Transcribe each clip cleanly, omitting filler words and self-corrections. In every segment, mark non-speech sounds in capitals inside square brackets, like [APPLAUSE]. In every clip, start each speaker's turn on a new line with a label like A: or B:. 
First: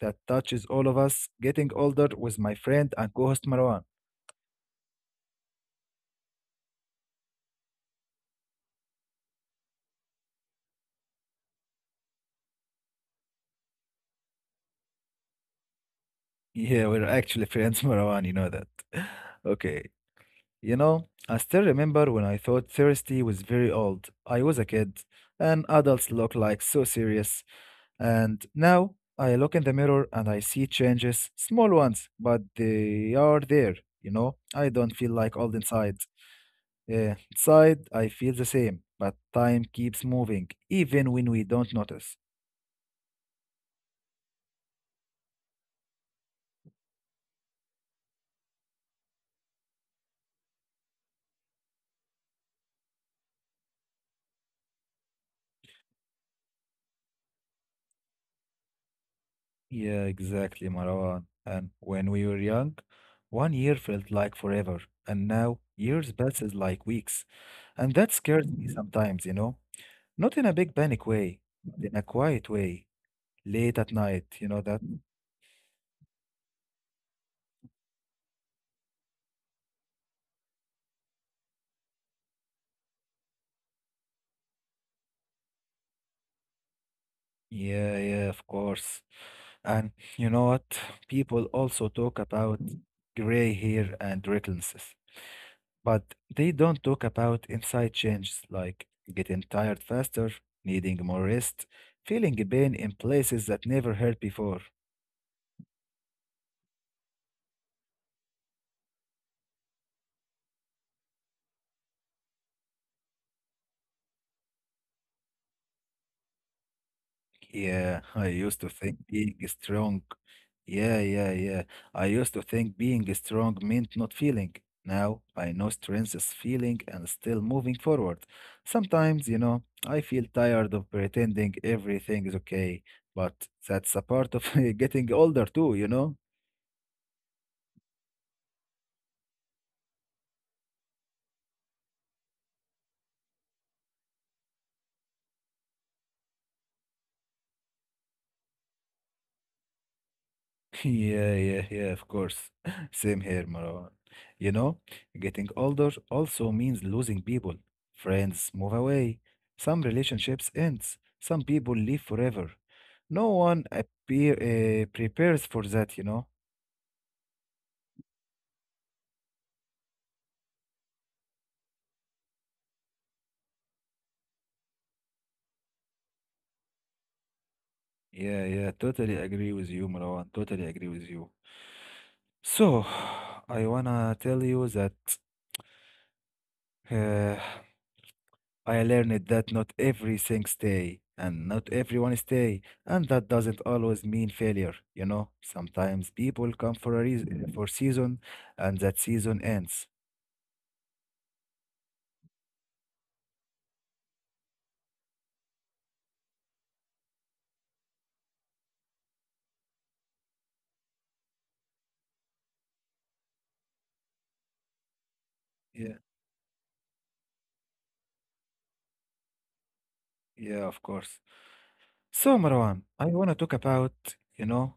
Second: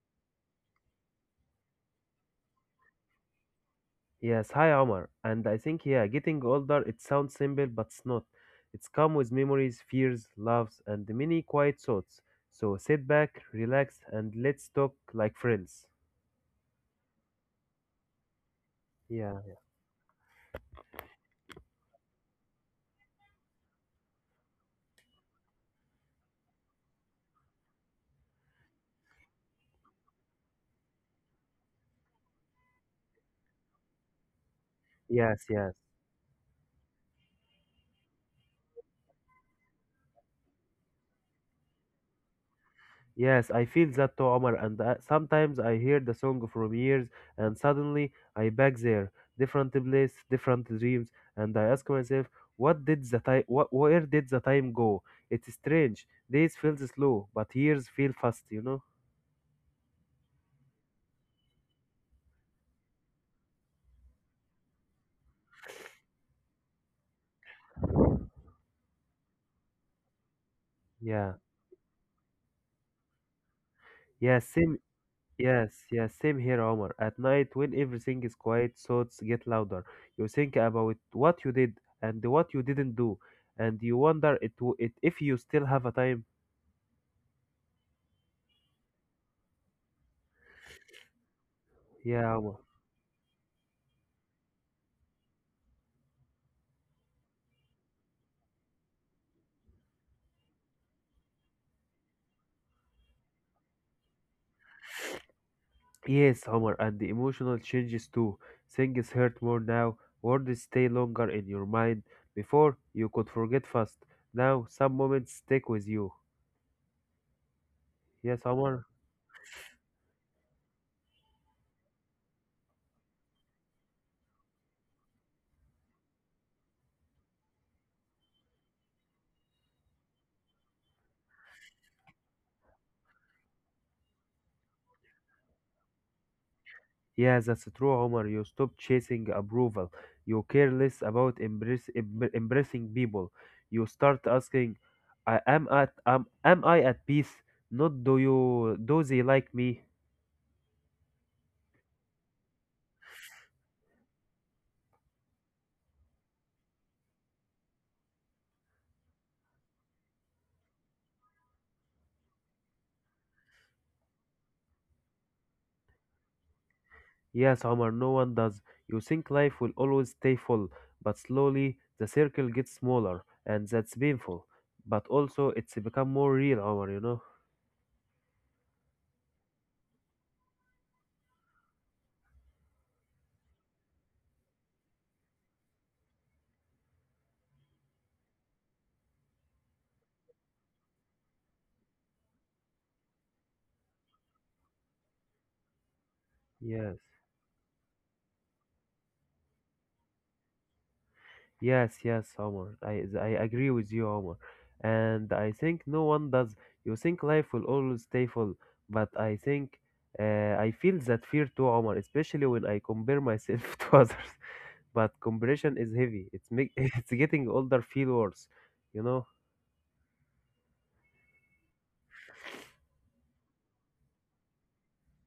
A: that touches all of us getting older with my friend and co host Marwan.
B: Yes, hi Omar. And I think, yeah, getting older, it sounds simple, but it's not. It's come with memories, fears, loves, and many quiet thoughts. So sit back, relax, and let's talk like friends.
A: Yeah, we're actually friends, [LAUGHS] Marwan, you know that. [LAUGHS]
B: Yeah,
A: Okay, I still remember when I thought thirsty was very old. I was a kid, and adults look like so serious. And now I look in the mirror and I see changes, small ones, but they are there, you know? I
B: yes,
A: don't feel
B: yes.
A: like old inside. Inside, I feel the same, but time keeps moving, even when we don't notice.
B: Yes, I feel that too, Omar. And sometimes I hear the song from years, and suddenly I back there, different place, different dreams, and I ask myself, what did the time? Where did the time go? It's strange. Days feels slow, but years feel fast. You know?
A: Yeah, exactly, Marwan. And when we were young, one year felt like forever, and now years passes like weeks. And that scares me sometimes, you know? Not in a
B: Yeah.
A: big panic way, but in a quiet way, late at
B: Yes.
A: night,
B: Same.
A: you know that?
B: Yes. Yes. Same here, Omar. At night, when everything is quiet, thoughts get louder. You think about what you did and what you didn't do, and you wonder it if you still have a time.
A: Yeah, yeah, of course. And you know what? People
B: Yeah,
A: also
B: Omar.
A: talk about gray hair and wrinkles, but they don't talk about inside changes like getting tired faster, needing more rest, feeling pain in places that never hurt before.
B: Yes, Homer, and the emotional changes too. Things hurt more now, words stay longer in your mind. Before, you could forget fast. Now, some moments stick with you. Yes,
A: Yeah, I
B: Homer.
A: used to think being strong. Yeah, yeah, yeah. I used to think being strong meant not feeling. Now I know strength is feeling and still moving forward. Sometimes, I feel tired of pretending everything is okay, but that's a part of [LAUGHS] getting older too, you know?
B: Yes, that's true, Homer. You stop chasing approval. You care less about embracing people. You start asking, I am at am I at peace? Not do they like me?
A: [LAUGHS] Yeah, yeah, yeah, of course. [LAUGHS] Same here, Marwan. You know, getting older also means losing people. Friends move away. Some relationships ends. Some people leave forever. No one prepares for that, you know?
B: Yes, Omar, no one does. You think life will always stay full, but slowly the circle gets smaller, and that's painful. But also, it's become more real, Omar, you know?
A: Yeah, yeah, totally agree with you, Marwan. Totally agree with you. So, [SIGHS] I wanna tell you that [SIGHS] uh, I learned that not everything stay and not everyone stay, and that doesn't always mean failure. You know, sometimes
B: Yes,
A: people come for a reason, for season, and that season ends.
B: yes, yes, Omar. I agree with you, Omar. And I think no one does. You think life will always stay full, but I feel that fear too, Omar, especially when I compare myself [LAUGHS] to others. But comparison is heavy.
A: Yeah,
B: It's make [LAUGHS] It's getting older feel worse, you know?
A: yeah, of course. So Marwan, I wanna talk about you know,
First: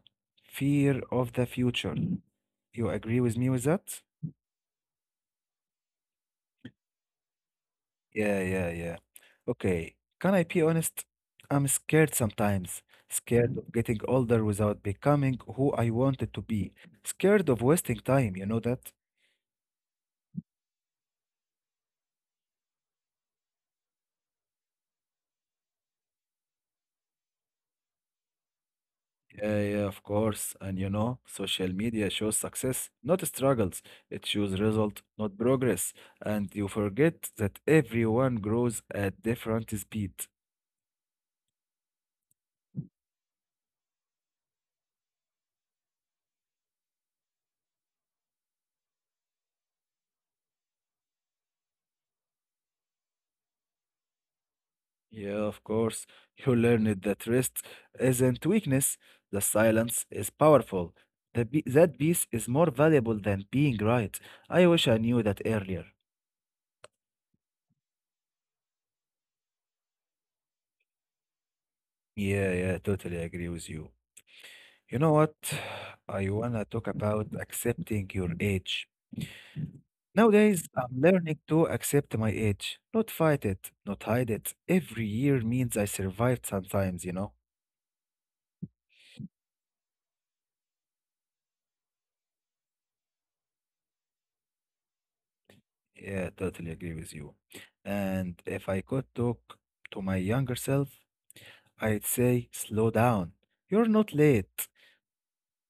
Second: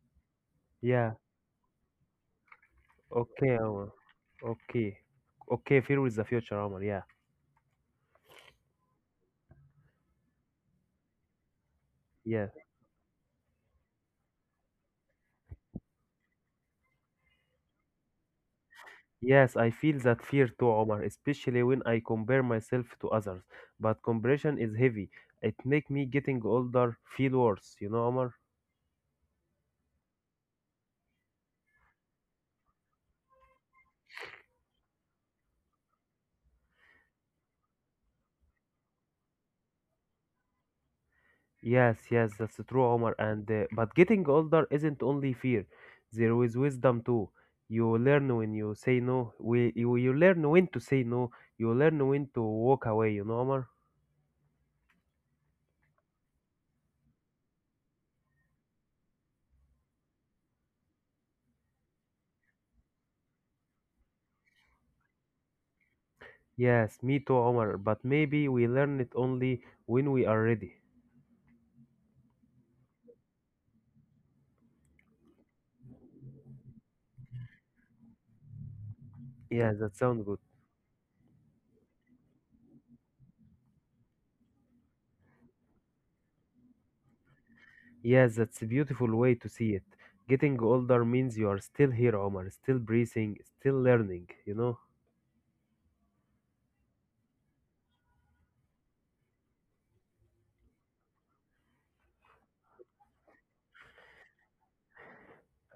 A: fear
B: Yeah.
A: of the future. You agree with me
B: Okay,
A: with that?
B: Omar. Okay, okay, fear with the future, Omar. Yeah,
A: Yeah, yeah, yeah. Okay. Can I be honest? I'm scared
B: yeah,
A: sometimes. Scared of getting older without becoming who I wanted to be. Scared of wasting time, you know that?
B: yes. I feel that fear too, Omar, especially when I compare myself to others. But comparison is heavy. It make me getting older feel worse. You know, Omar.
A: Yeah, yeah, of course. And social media shows success, not struggles. It shows result, not progress. And you forget that everyone grows at different speed.
B: Yes, yes, that's true, Omar. And but getting older isn't only fear. There is wisdom too. You learn when you say no. You learn when to say no. You learn when to walk away. You know, Omar.
A: Yeah, of course. You learned that rest isn't weakness. The silence is powerful. That peace is more valuable than being right. I wish I knew that earlier.
B: Yes, me too, Omar. But maybe we learn it only when we are ready.
A: Yeah, yeah, totally agree with you. You know what? [SIGHS] I wanna talk about accepting your age.
B: Yeah, that sounds good.
A: Nowadays, I'm learning to accept my age, not fight it, not hide it. Every year means I survived sometimes, you know?
B: Yes, that's a beautiful way to see it. Getting older means you are still here, Omar, still breathing, still learning, you know?
A: Yeah, totally agree with you. And if I could talk to my younger self, I'd say, slow down. You're not late. [LAUGHS]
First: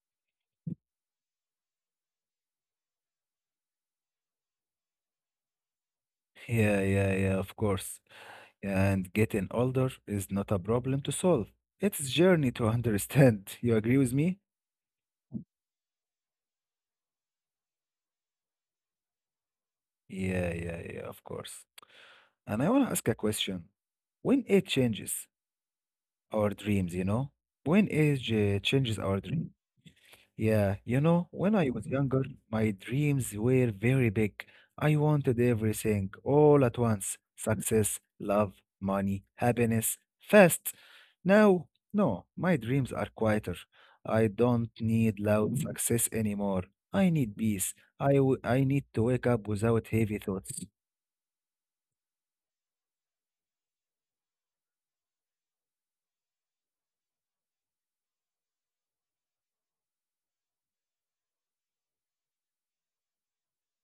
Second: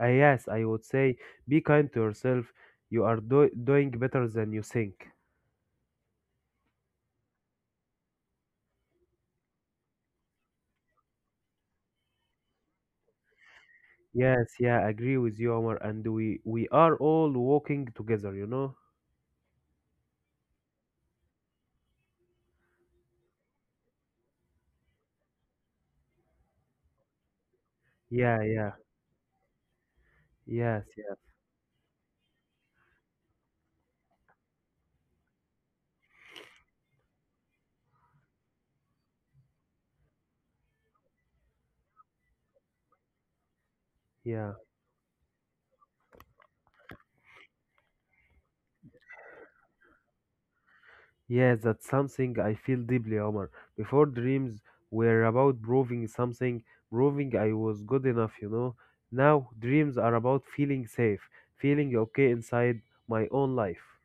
B: Ah, yes, I would say be kind to yourself. You are doing better than you think.
A: Yeah, yeah, yeah, of course. And getting older is not a problem to solve. It's a journey to understand. [LAUGHS] You agree with me?
B: Yes, yeah, I agree with you, Omar, and we are all walking together, you know?
A: Yeah, yeah, yeah, of course. And I want to ask a question. When age changes our dreams, you know? When age
B: Yeah, yeah.
A: changes our dreams? Yeah,
B: Yes, yeah.
A: when I was younger, my dreams were very big. I wanted everything all at once: success, love, money, happiness, fast. Now, no, my dreams are quieter. I
B: Yeah.
A: don't need loud success anymore. I need peace. I need to wake up without heavy thoughts.
B: Yes, that's something I feel deeply, Omar. Before dreams were about proving something, proving I was good enough, you know. Now dreams are about feeling safe, feeling okay inside my own life.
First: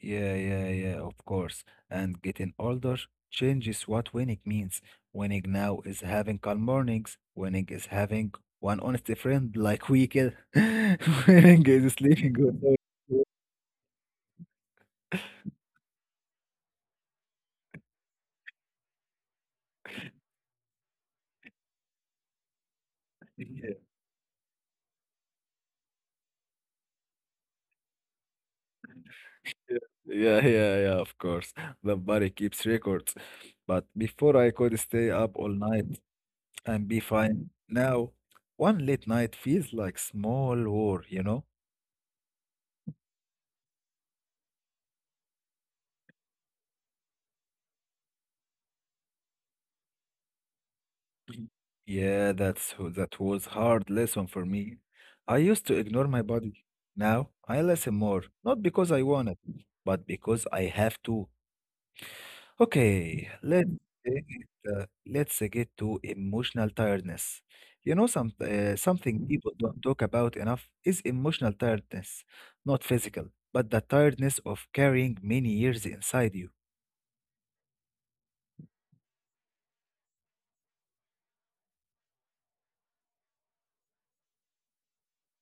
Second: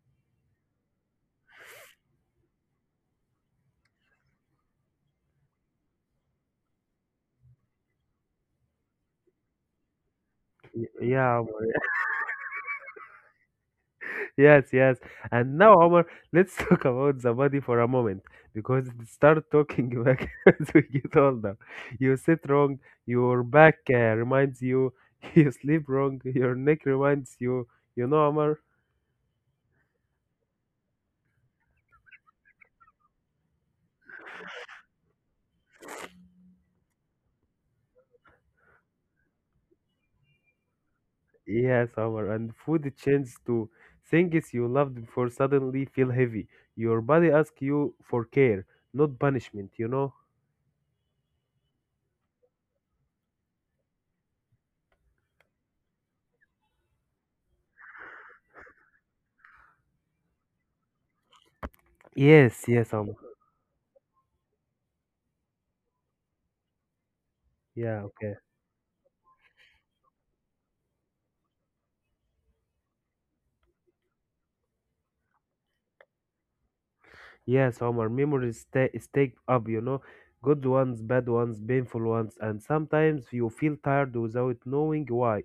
A: Yeah, yeah, yeah, of course. And getting older changes what winning means. Winning now is having calm mornings. Winning is having one honest friend like we can. [LAUGHS]
B: Y-
A: Winning
B: Yeah,
A: is
B: Omar.
A: sleeping good.
B: Yes, yes. And now, Omar, let's [LAUGHS] talk about the body for a moment because it start talking [LAUGHS] back as we get older. You sit wrong, your
A: [LAUGHS]
B: back reminds you, [LAUGHS] you sleep wrong, your neck reminds you. You know, Omar?
A: Yeah, yeah, yeah, yeah, of course. The body keeps records. But before I could stay up all night and be fine. Now, one late night feels like small war, you know?
B: Yes, Omar, and food changes to things you loved before suddenly feel heavy. Your body asks you for care, not punishment, you know?
A: Yeah, that was hard lesson for me. I used to ignore my body. Now I listen more, not because I want it, but because I have to.
B: Yes, yes,
A: Okay,
B: Omar.
A: let's take it, let's get to emotional tiredness. You know,
B: Yeah, okay.
A: something people don't talk about enough is emotional tiredness, not physical, but the tiredness of carrying many years inside you.
B: Yes, Omar, memories stay up, you know? Good ones, bad ones, painful ones, and sometimes you feel tired without knowing why.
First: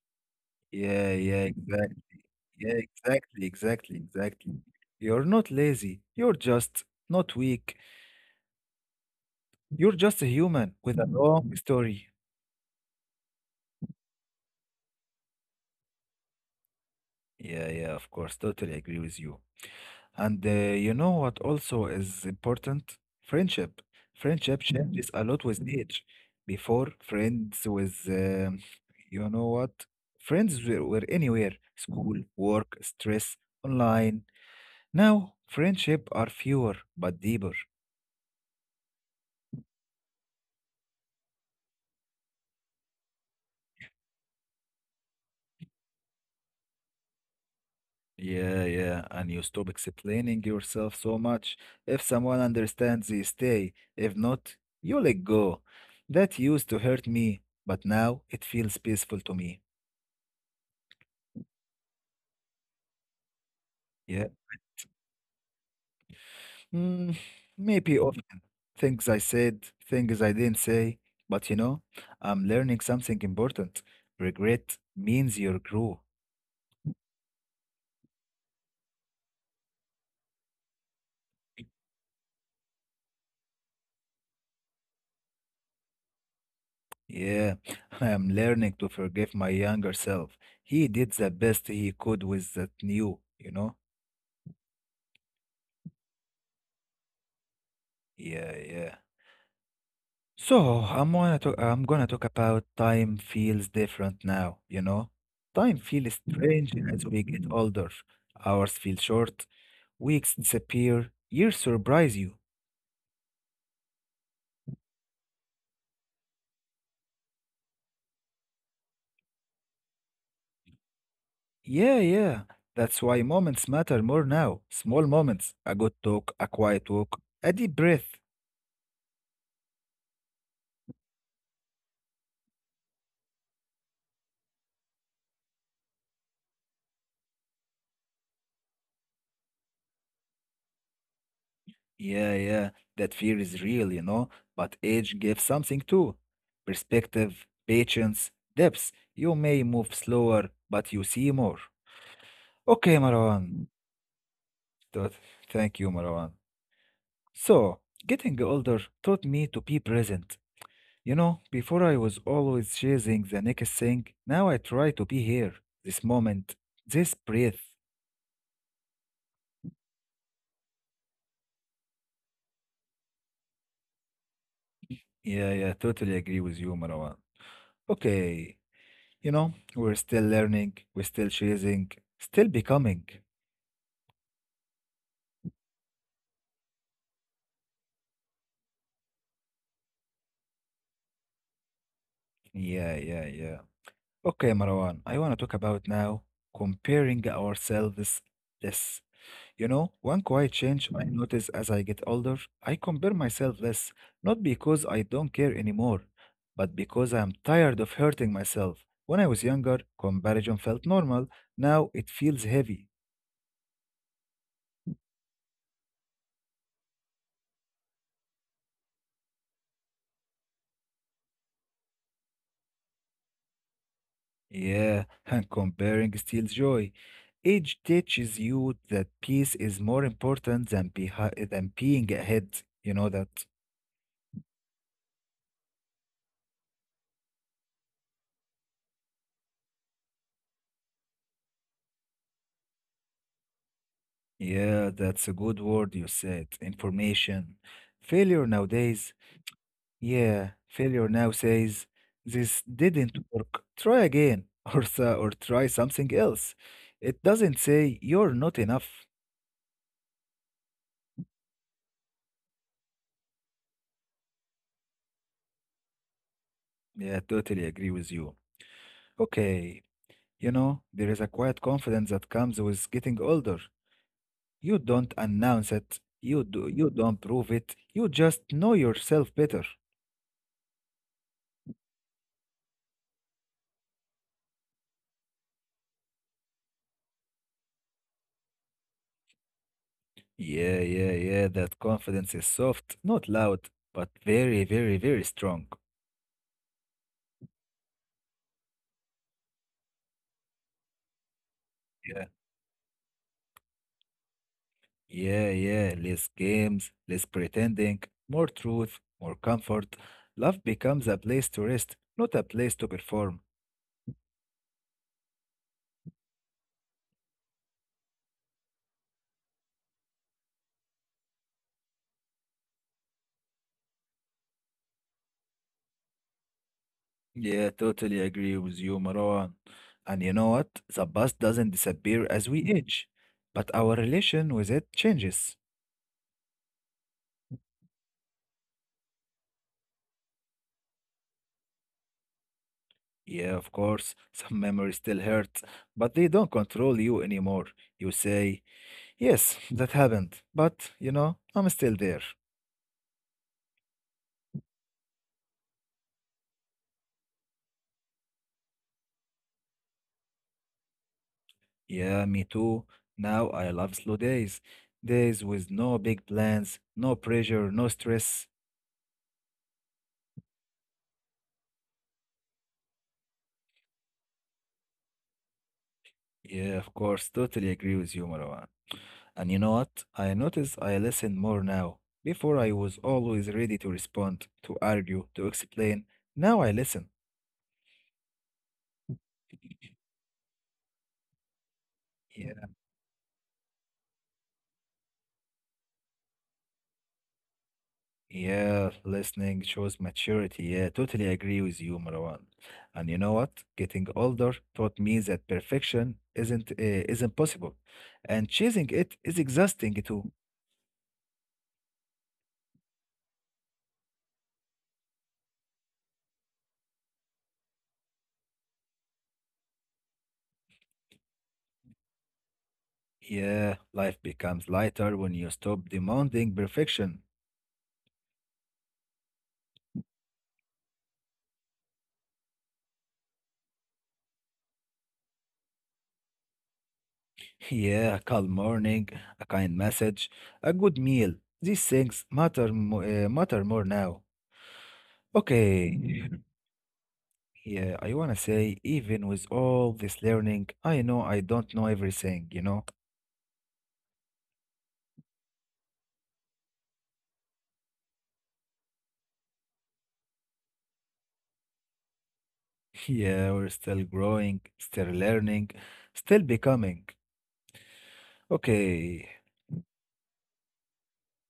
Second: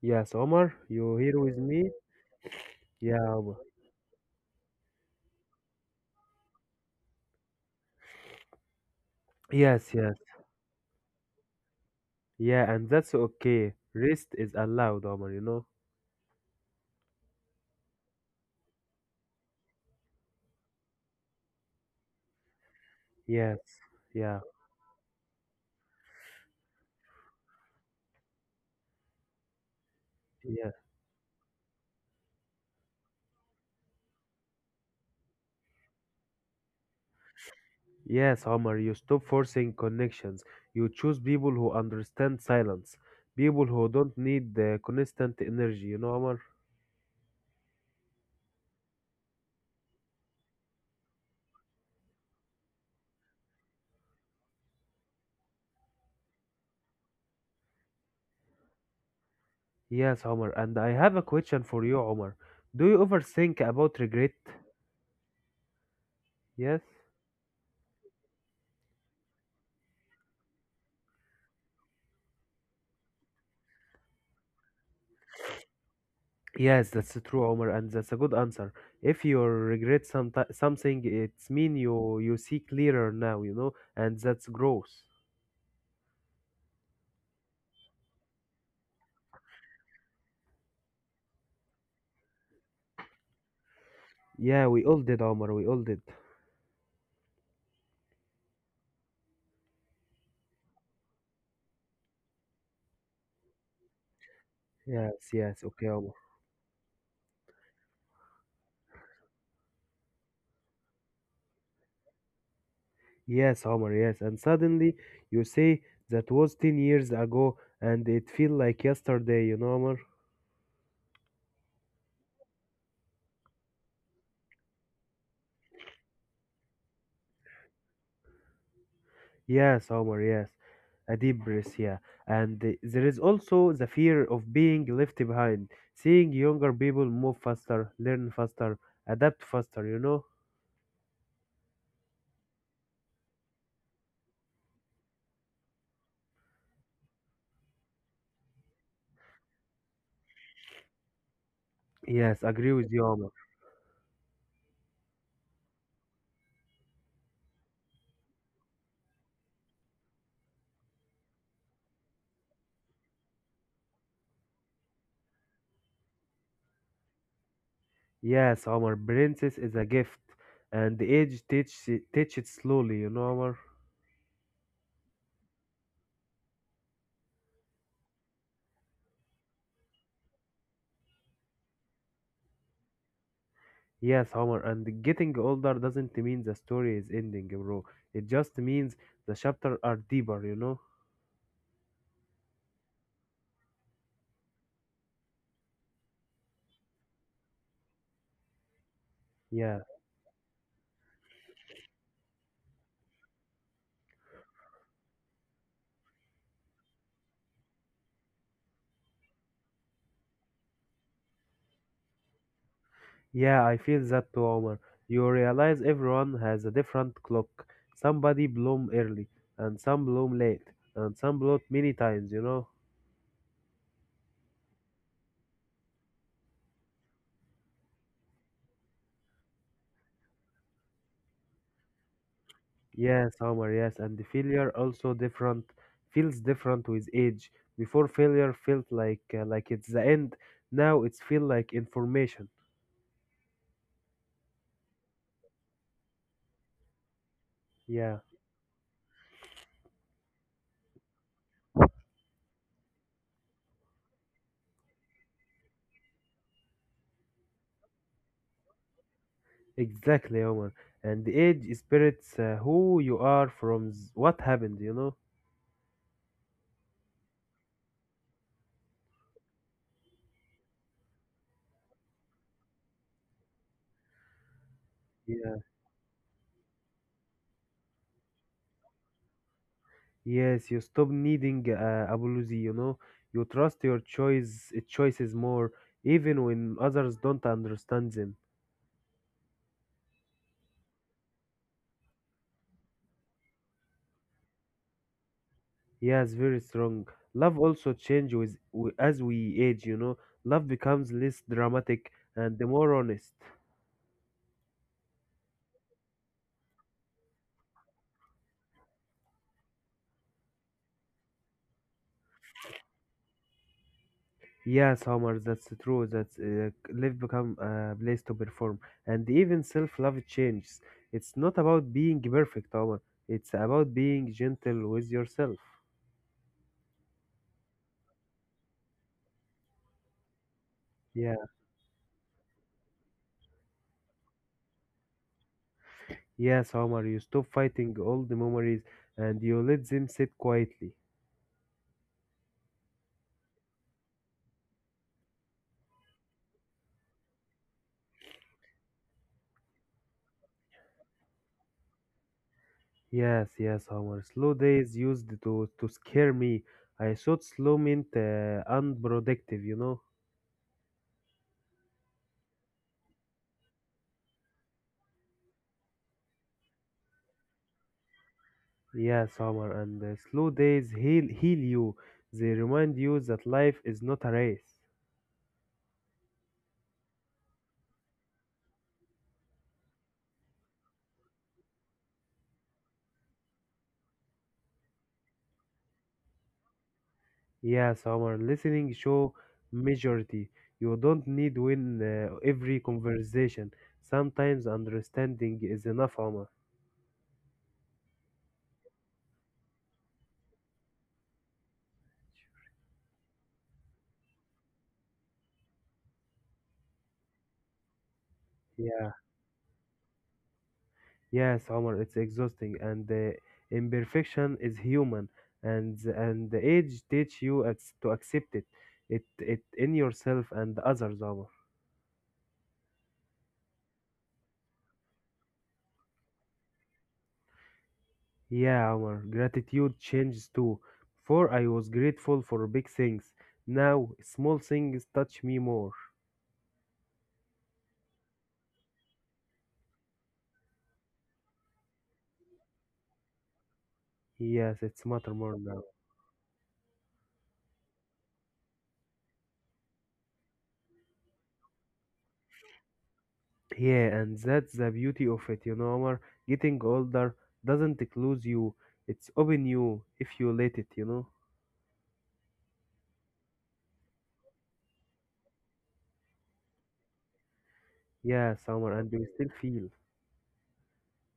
B: Yes, Omar,
A: Yeah,
B: you here
A: yeah,
B: with me?
A: exactly. Yeah,
B: Yeah,
A: exactly,
B: Omar.
A: exactly, exactly. You're not lazy. You're just not weak. You're just a
B: Yes, yes.
A: human with a long story.
B: Yeah, and that's okay. Rest is allowed, Omar, you know?
A: Yeah, yeah, of course. Totally agree with you. And you know what also is important? Friendship.
B: Yes,
A: Friendship
B: yeah,
A: changes a lot with age. Before, you know what? Friends were
B: yeah.
A: anywhere school, work, stress, online. Now, friendship are fewer but deeper.
B: Yes, Omar, you stop forcing connections. You choose people who understand silence, people who don't need the constant energy, you know, Omar?
A: Yeah, yeah, and you stop explaining yourself so much. If someone understands, they stay. If not, you let go. That used to hurt me, but now it feels peaceful to me.
B: Yes, Omar, and I have a question for you, Omar. Do you ever think
A: Yeah.
B: about regret?
A: Mm,
B: Yes?
A: Maybe often things I said, things I didn't say, but I'm learning something important. Regret means you grew.
B: Yes, that's true, Omar, and that's a good answer. If you regret something, it's mean you see clearer now, you know, and that's growth.
A: Yeah, [LAUGHS] I am learning to forgive my younger self. He did the best he could with that new, you know?
B: Yeah, we all did, Omar, we all did.
A: Yeah, yeah. So I'm going to talk. I am gonna talk about time feels different now, you know?
B: Yes,
A: Time
B: yes,
A: feels
B: okay, Omar.
A: strange as we get older. Hours feel short, weeks disappear, years surprise you.
B: Yes, Omar, yes. And suddenly you say that was 10 years ago and it feel like yesterday, you know, Omar?
A: Yeah, yeah. That's why moments matter more now. Small moments, a good talk, a quiet walk, a deep breath.
B: Yes, Omar, yes. A deep breath, yeah. And there is also the fear of being left behind, seeing younger people move faster, learn faster, adapt faster, you know?
A: Yeah, yeah. That fear is real, but age gives something too. Perspective, patience, depth. You may move slower, but you see more.
B: Yes,
A: Okay,
B: agree with you, Omar.
A: Marwan. Th- Thank you, Marwan. So, getting older taught me to be present. You know, before I was always chasing the next thing, now I try to be here, this moment, this breath.
B: Yes, Omar, princess is a gift and age teach it slowly, you know, Omar?
A: Yeah, yeah, totally agree with you, Marwan. Okay, we're still learning, we're still chasing, still becoming.
B: Yes, Homer, and getting older doesn't mean the story is ending, bro. It just means the chapters are deeper, you know?
A: Yeah, yeah, yeah. Okay, Marwan, I want to talk about now comparing ourselves. Yes,
B: Yeah,
A: one quiet change I notice as I get older, I compare myself less, not because I don't care anymore, but because I am tired of hurting myself. When I was younger, comparison felt normal, now it feels heavy.
B: yeah, I feel that too, Homer. You realize everyone has a different clock. Somebody bloom early, and some bloom late, and some bloom many times, you know?
A: Yeah, [LAUGHS] and comparing steals joy. Age teaches you that peace is more important than, than being ahead. You know
B: Yes,
A: that?
B: Homer, yes, and the failure also different, feels different with age. Before failure felt like it's the end, now it's feel like information.
A: Yeah, that's a good word you said. Information. Failure
B: Yeah.
A: nowadays Yeah, failure now says, this didn't work. Try again, [LAUGHS] or try something else. It doesn't say you're not enough.
B: Exactly, Omar. And the age spirits who you are from what happened, you know?
A: Yeah, totally agree with you. Okay, there is a quiet confidence that comes with getting older. You don't announce
B: Yeah.
A: it, you do, you don't prove it, you just know yourself better.
B: Yes, you stop needing apology, you know? You trust your choices more, even when others don't understand them.
A: Yeah, yeah, yeah, that confidence is soft, not loud, but very, very, very strong.
B: Yes, very strong. Love also changes with, w as we age, you know? Love becomes less
A: Yeah.
B: dramatic and more honest.
A: Yeah, yeah, less games, less pretending, more truth, more comfort. Love becomes a place to rest, not a place to perform.
B: Yes, Homer, that's true. That Like, life become a place to perform, and even self-love changes. It's not about being perfect, Homer. It's about being gentle with yourself.
A: Yeah, totally agree with you, Marwan. And you know what? The past
B: Yeah,
A: doesn't disappear as we age, but our relation with it changes.
B: yes, Homer, you stop fighting old memories and you let them sit quietly.
A: Yeah, of course, [LAUGHS] some memories still hurt, but they don't control you anymore. You say, yes, that happened. But, I'm still there.
B: Yes, yes, Homer. Slow days used to scare me. I thought slow meant unproductive, you know.
A: Yeah, me too. Now I love slow days. Days with no big plans, no pressure, no stress.
B: Yes, Homer, and slow days heal you. They remind you that life is not a race.
A: Yeah, of course. Totally agree with you, Marwan. And you know what? I notice I listen more now. Before I was always ready to respond, to argue, to explain. Now I listen.
B: Yes, our listening show majority. You don't need win
A: Yeah.
B: every conversation. Sometimes understanding is enough, Omar.
A: Yeah, listening shows maturity. Yeah, totally agree with you, Marwan. And you know what? Getting older taught me that perfection isn't possible, and chasing it is
B: Yeah.
A: exhausting too.
B: Yes, Omar, it's exhausting and imperfection is human and the age teach you to accept it. It in yourself and others, Omar.
A: Yeah, life becomes lighter when you stop demanding perfection.
B: Yeah, Omar, gratitude changes too. Before I was grateful for big things. Now small things touch me more.
A: [LAUGHS] Yeah, a calm morning, a kind message, a good meal. These things matter more now.
B: Yes, it's matter more.
A: Okay. Yeah, I wanna say, even with all this learning, I know I don't know everything, you know?
B: Yeah, and that's the beauty of it, you know, Omar. Getting older doesn't close you, it's open you if you let it, you know.
A: Yeah, we're still growing, still learning, still becoming.
B: Yes, Omar, and
A: Okay,
B: you still feel.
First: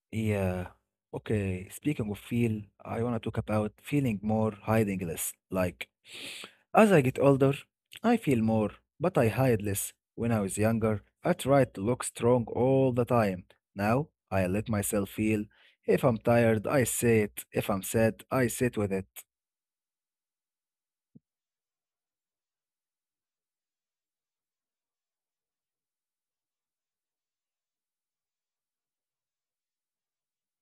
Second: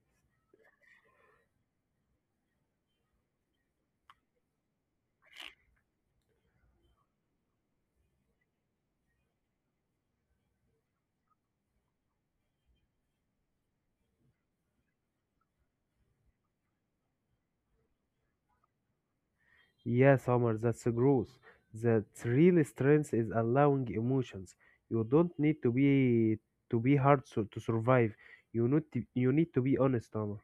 A: yeah. Okay, speaking of feel, I want to talk about feeling more, hiding less. Like, as I get older, I feel more, but I hide less. When I was younger, I tried to look strong all the time. Now, I let myself feel. If I'm tired, I say it. If I'm sad, I sit with it.
B: Yes, Omar, that's a growth. That real strength is allowing emotions. You don't need to be hard so, to survive. You need to be honest, Omar.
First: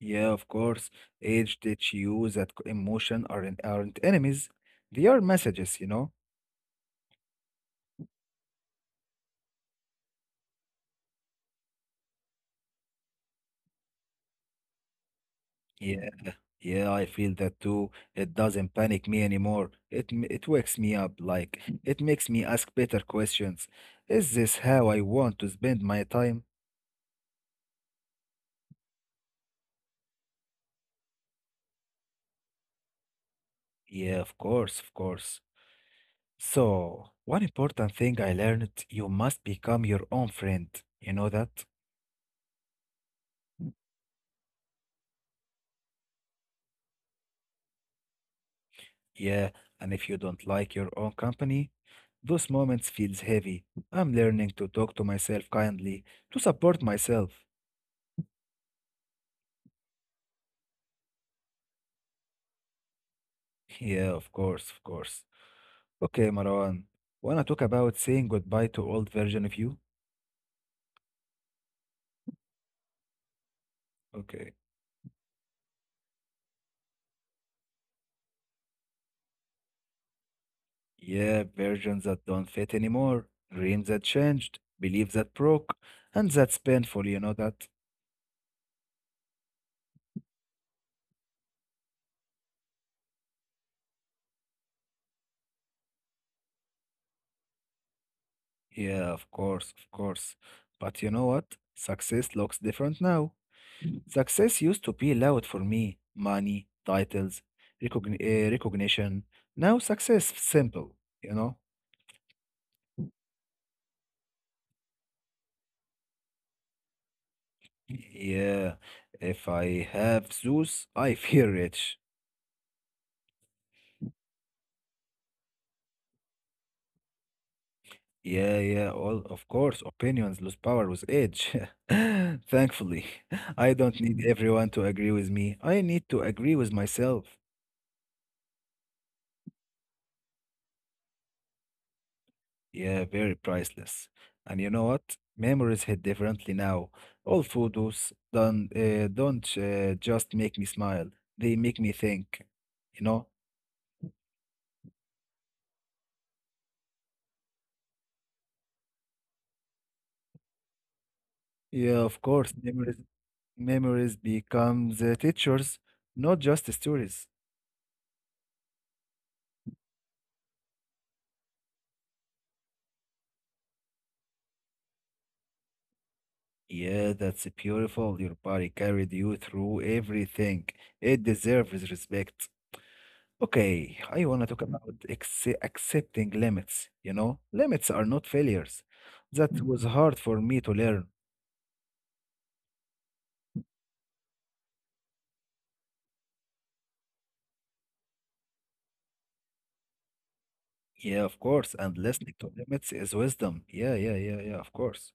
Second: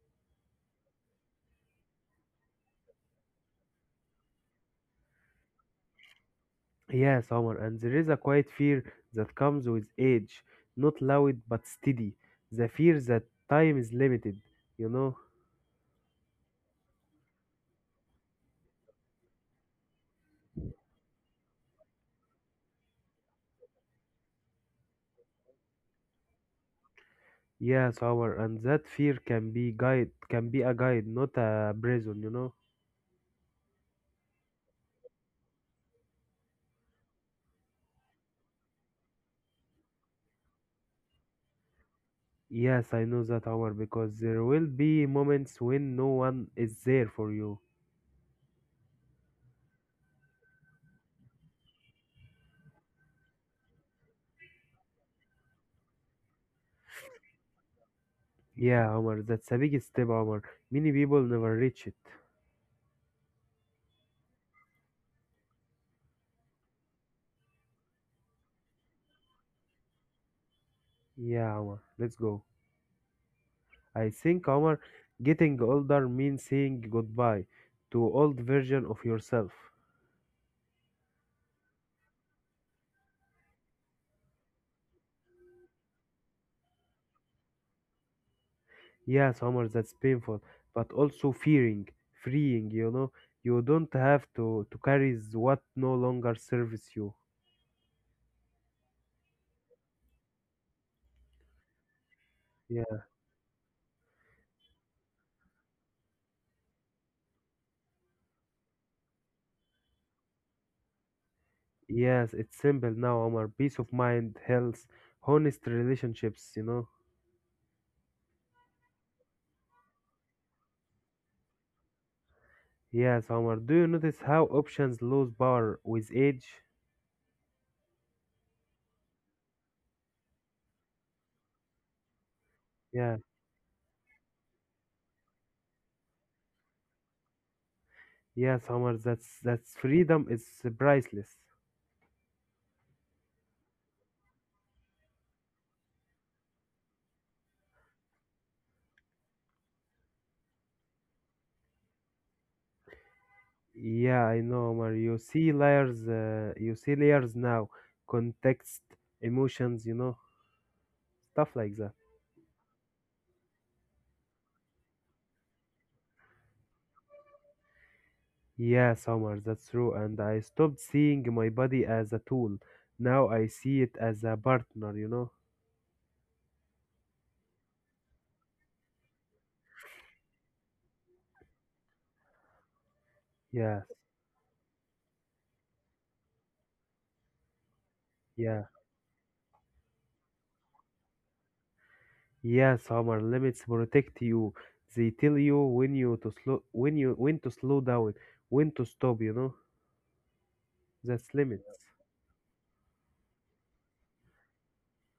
A: Yeah, of course. Age teach you that emotion aren't enemies. They are messages, you know?
B: Yes, Omar, and there is a quiet fear that comes with age, not loud but steady. The fear that time is limited, you know.
A: Yeah, yeah, I feel that too. It doesn't panic me anymore. It wakes me up, like it makes me ask better questions. Is this how I want to spend my time?
B: Yes, our and that fear can be a guide, not a prison, you know.
A: Yeah, of course, of course. So, one important thing I learned, you must become your own friend. You know that?
B: Yes, I know that, Omar, because there will be moments when no one is there for you.
A: Yeah, and if you don't like your own company, those moments feels heavy. I'm learning to talk to myself kindly, to support myself.
B: Yeah, Omar, that's a big step, Omar. Many people never reach it.
A: [LAUGHS] Yeah, of course, of course. Okay, Marwan. Wanna talk about saying goodbye to old version of you?
B: Yeah, Omar, let's go. I think,
A: Okay.
B: Omar, getting older means saying goodbye to old version of yourself.
A: Yeah, versions that don't fit anymore, dreams that changed, beliefs that broke, and that's painful, you know that?
B: Yes, Omar, that's painful, but also freeing, you know. You don't have to carry what no longer serves you.
A: Yeah, of course, of course. But you know what? Success looks different
B: Yeah.
A: now. Success used to be loud for me money, titles, recognition. Now success is simple, you know?
B: Yes, it's simple now, Omar. Peace of mind, health, honest relationships, you know.
A: Yeah, if I have Zeus, I [LAUGHS] feel rich.
B: Yes, Omar. Do you notice how options lose power with age?
A: Yeah, yeah, all of course, opinions lose power with age. [LAUGHS] Thankfully,
B: Yeah.
A: [LAUGHS] I don't need everyone to agree with me. I need to agree with myself.
B: Yes, Omar, that's freedom is priceless.
A: Yeah, very priceless. And you know what? Memories hit differently now. All photos don't just make me smile. They make me think. You know?
B: Yeah, I know, Omar. You see layers now, context, emotions, you know, stuff like that.
A: Yeah, of course. Memories becomes teachers, not just stories.
B: Yeah, Summer. That's true. And I stopped seeing my body as a tool. Now I see it as a partner, you know?
A: Yeah, that's beautiful. Your body carried you through everything. It deserves respect.
B: Yes,
A: Okay, I want to talk about accepting limits. You know, limits are not
B: yeah.
A: failures. That was hard for me to learn.
B: Yeah, Summer, limits protect you. They tell you when to slow down, when to stop, you know? That's
A: Yeah, of
B: limits.
A: course. And listening to limits is wisdom. Yeah, yeah, yeah, yeah, of course.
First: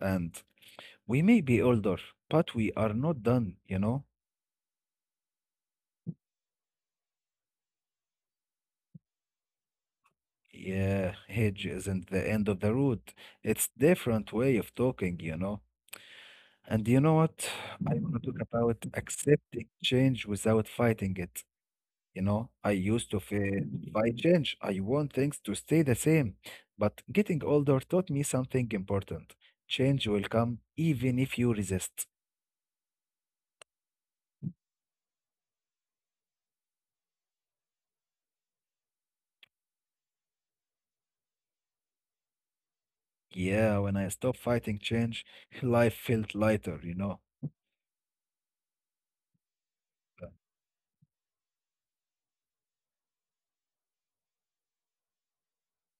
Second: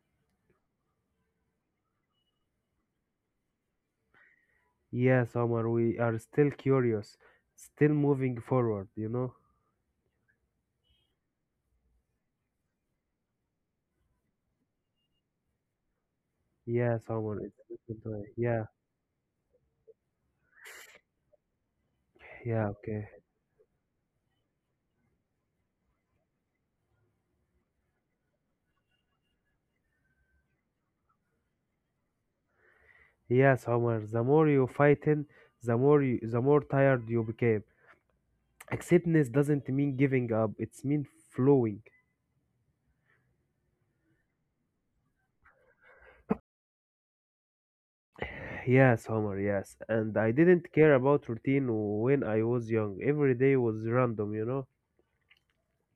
A: And we may be older, but we are not done, you know?
B: Yeah, Summer, we are still curious, still moving forward, you know?
A: Yeah, hedge isn't the end of the road. It's different way of talking, you know?
B: Yeah,
A: And you know
B: Summer, it's
A: what? I
B: different
A: want
B: way.
A: to talk
B: Yeah,
A: about accepting change without fighting it. You know,
B: yeah,
A: I used
B: okay.
A: to feel if I change, I want things to stay the same. But getting older taught me something important. Change will come even if you resist.
B: Yeah, Summer, the more you fighting, the more tired you became. Acceptance doesn't mean giving up, it's mean flowing.
A: Yeah, when I stopped fighting change, [LAUGHS] life felt lighter, you know.
B: Yes, Homer, yes. And I didn't care about routine when I was young. Every day was random, you know?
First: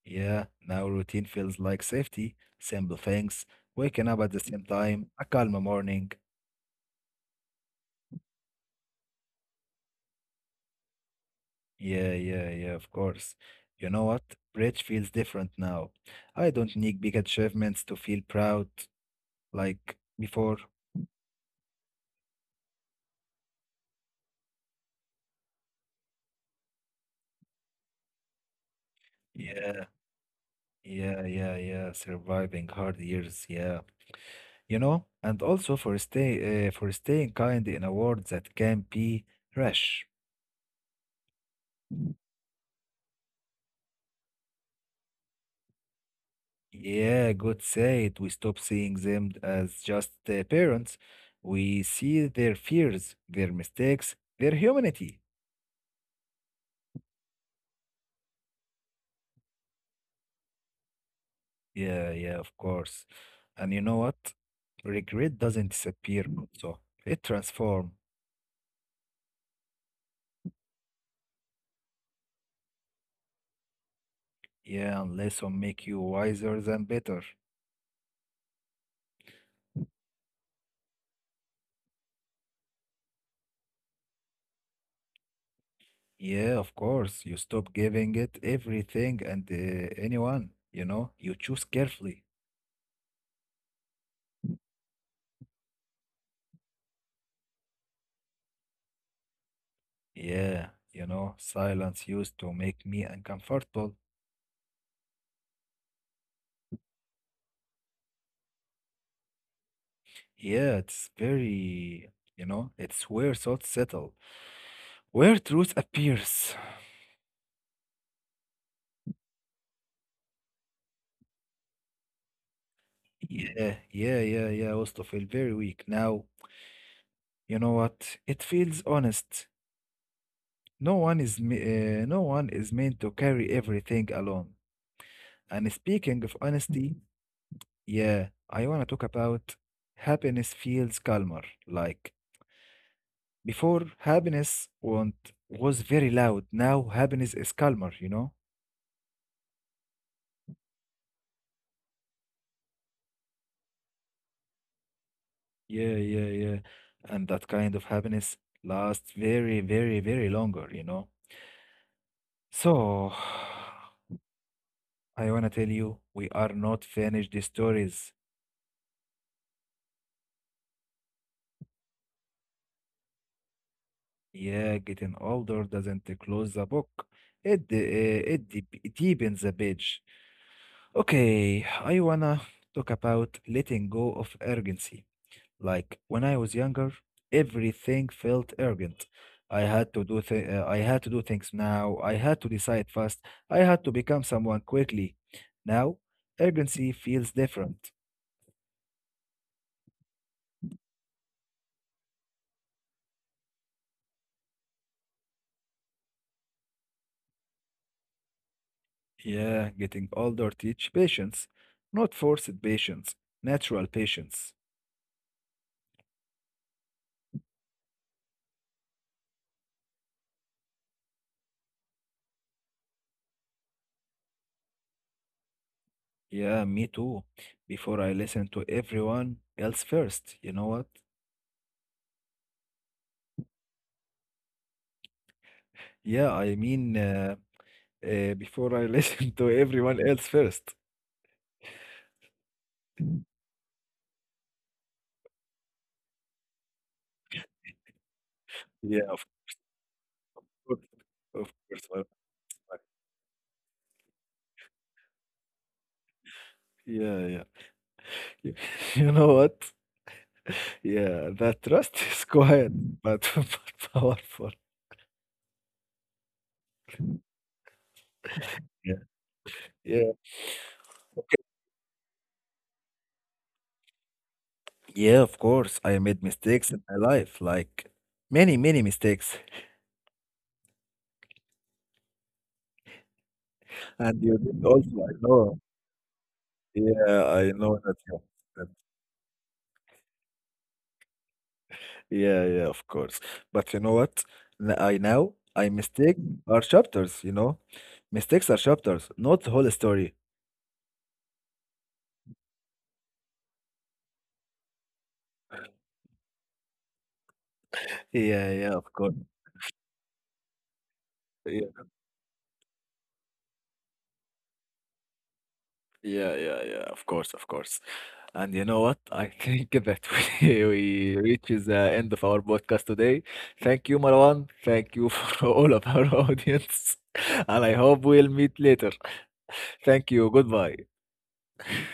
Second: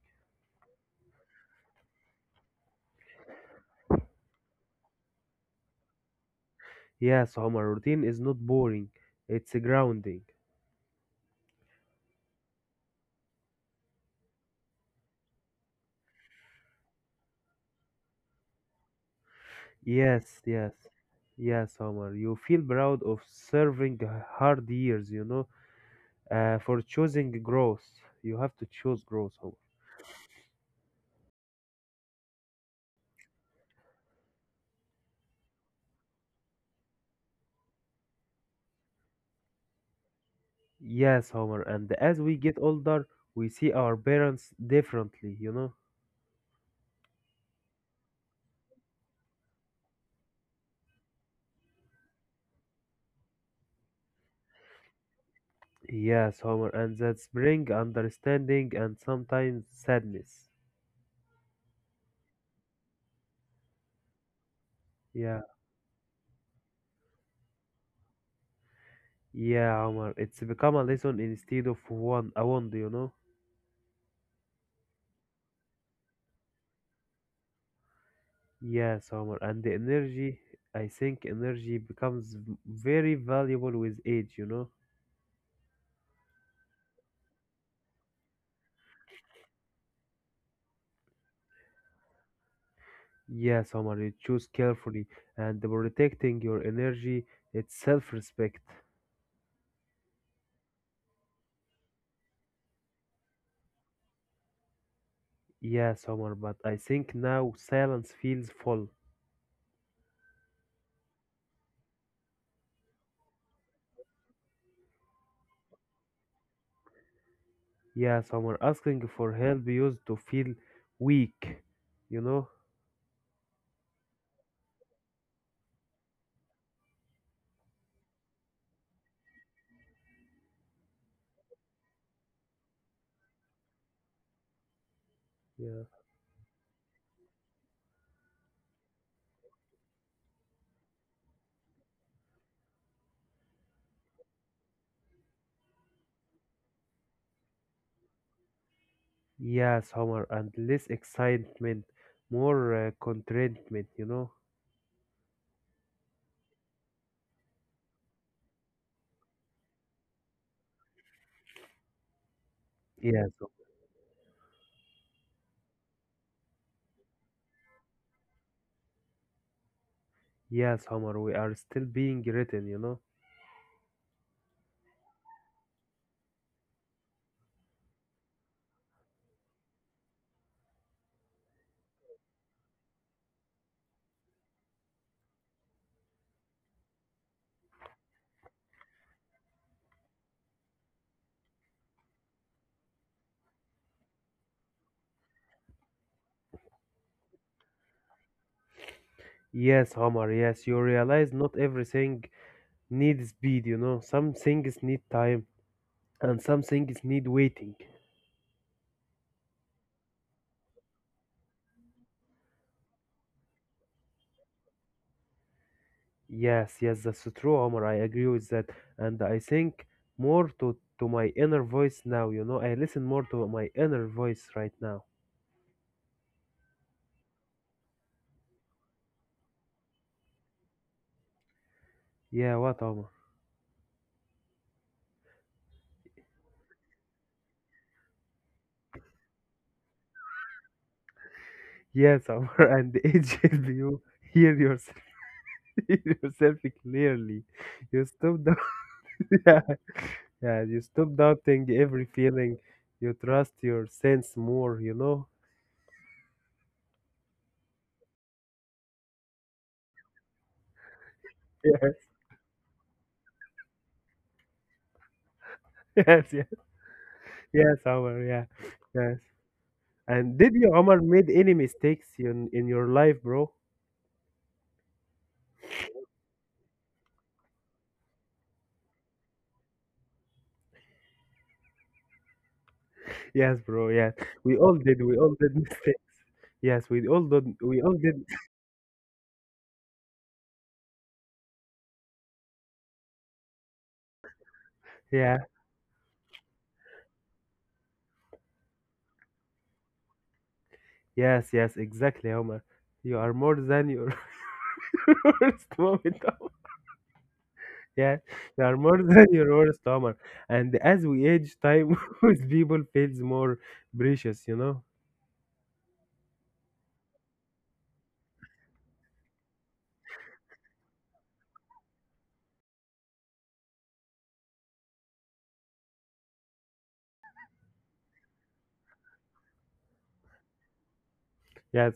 A: Yeah, now routine feels like safety, simple things, waking up at the same time, a calm morning.
B: Yes, Homer, routine is not boring, it's grounding.
A: Yeah, yeah, yeah, of course. You know what? Bridge feels different now. I don't need big achievements to feel proud like
B: Yes,
A: before.
B: yes. Yes, Homer, you feel proud of serving hard years, you know, for choosing growth. You have to choose growth, Homer.
A: Yeah, yeah, yeah, yeah. Surviving hard years, yeah. You know, and also for staying kind in a world that can be rash.
B: Yes, Homer, and as we get older, we see our parents differently, you know.
A: Yeah, good said we stop seeing them as just parents. We see their fears, their mistakes, their humanity.
B: Yes, Homer, and that's bring understanding and sometimes sadness.
A: Yeah, yeah, of course. And you know what? Regret
B: Yeah,
A: doesn't disappear, so it transforms.
B: yeah, Homer. It's become a lesson instead of one a wand, you know?
A: Yeah, and lesson make you wiser than better.
B: Yes, Homer, and the energy. I think energy becomes very valuable with age, you know?
A: Yeah, of course. You stop giving it everything and anyone, you choose carefully.
B: Yes, Homer, you choose carefully and protecting your energy. It's self-respect.
A: Yeah, you know, silence used to make me uncomfortable.
B: Yes, Homer, but I think now silence feels full.
A: Yeah, it's very, you know, it's where thoughts settle, where truth appears.
B: Yes, Homer, asking for help used to feel weak, you know?
A: Yeah, yeah, yeah, yeah. I used feel very weak. Now, you know what? It feels honest. No one is, me- no one is meant to carry everything alone. And
B: Yeah.
A: speaking of honesty, yeah, I wanna talk about happiness feels calmer. Like before, was very loud. Now happiness is calmer, you know?
B: Yes, Omar, and less excitement, more contentment, you know?
A: Yeah, yeah, yeah. And that kind of happiness lasts very, very, very longer, you know? So,
B: Yes.
A: [SIGHS] I wanna tell you, we are not finished the stories.
B: Yes, Omar, we are still being written, you know?
A: Yeah, getting older doesn't close the book. It deepens the page. Okay, I wanna talk about letting go of urgency. Like when I was younger, everything felt urgent. I had to do things now. I had to decide fast. I had to become someone quickly. Now, urgency feels different.
B: Yes, Omar, yes, you realize not everything needs speed, you know? Some things need time. And some things need waiting.
A: Yeah, getting older teach patience, not forced patience, natural patience.
B: Yes, yes, that's true, Omar. I agree with that. And I think more to my inner voice now, you know, I listen more to my inner voice right now.
A: Yeah, me too. Before I listened to everyone else first, you know what?
B: Yeah, what, Omar?
A: Yeah, I mean. Uh, Before I [LAUGHS] listen to everyone else first.
B: Yes, Omar, [LAUGHS] and age help you hear yourself, [LAUGHS] hear yourself clearly. You stop doubting,
A: Yeah, of
B: [LAUGHS] yeah, yeah, you
A: course.
B: stop
A: Of
B: doubting
A: course.
B: every feeling. You trust your sense more, you know? [LAUGHS]
A: Yeah, yeah. You, [LAUGHS] you know what? Yeah, that
B: Yes,
A: trust [LAUGHS] is quiet, but, [LAUGHS] but powerful.
B: yes, yes, yes, Omar, yeah,
A: Yeah.
B: yes.
A: Yeah.
B: And did you, Omar, made any mistakes in your life, bro?
A: Yeah, of course. I made mistakes in my life, like many, many mistakes.
B: Yes, bro. Yes,
A: And you
B: we
A: did
B: all did.
A: also, I
B: We all did [LAUGHS]
A: know.
B: mistakes. Yes, we all
A: Yeah,
B: did.
A: I know
B: We all
A: that you
B: did.
A: understand. Yeah, yeah, of course. But you know what? N- I now
B: Yeah.
A: I mistake are chapters, you know. Mistakes are chapters, not the whole story.
B: Yes. Yes. Exactly, Omar. You are more than your [LAUGHS] worst moment, Omar. Yeah,
A: Yeah,
B: you
A: yeah,
B: are
A: of
B: more [LAUGHS]
A: course.
B: than your worst, Omar. And as we age,
A: Yeah,
B: time [LAUGHS] with people feels more precious. You know.
A: yeah, yeah, yeah, of course, of course. And you know what? I think that [LAUGHS] we reaches the end of our podcast today. Thank you, Marwan. Thank you for [LAUGHS] all of our audience. [LAUGHS] And I hope we'll meet later. [LAUGHS] Thank you. Goodbye.
B: Yeah,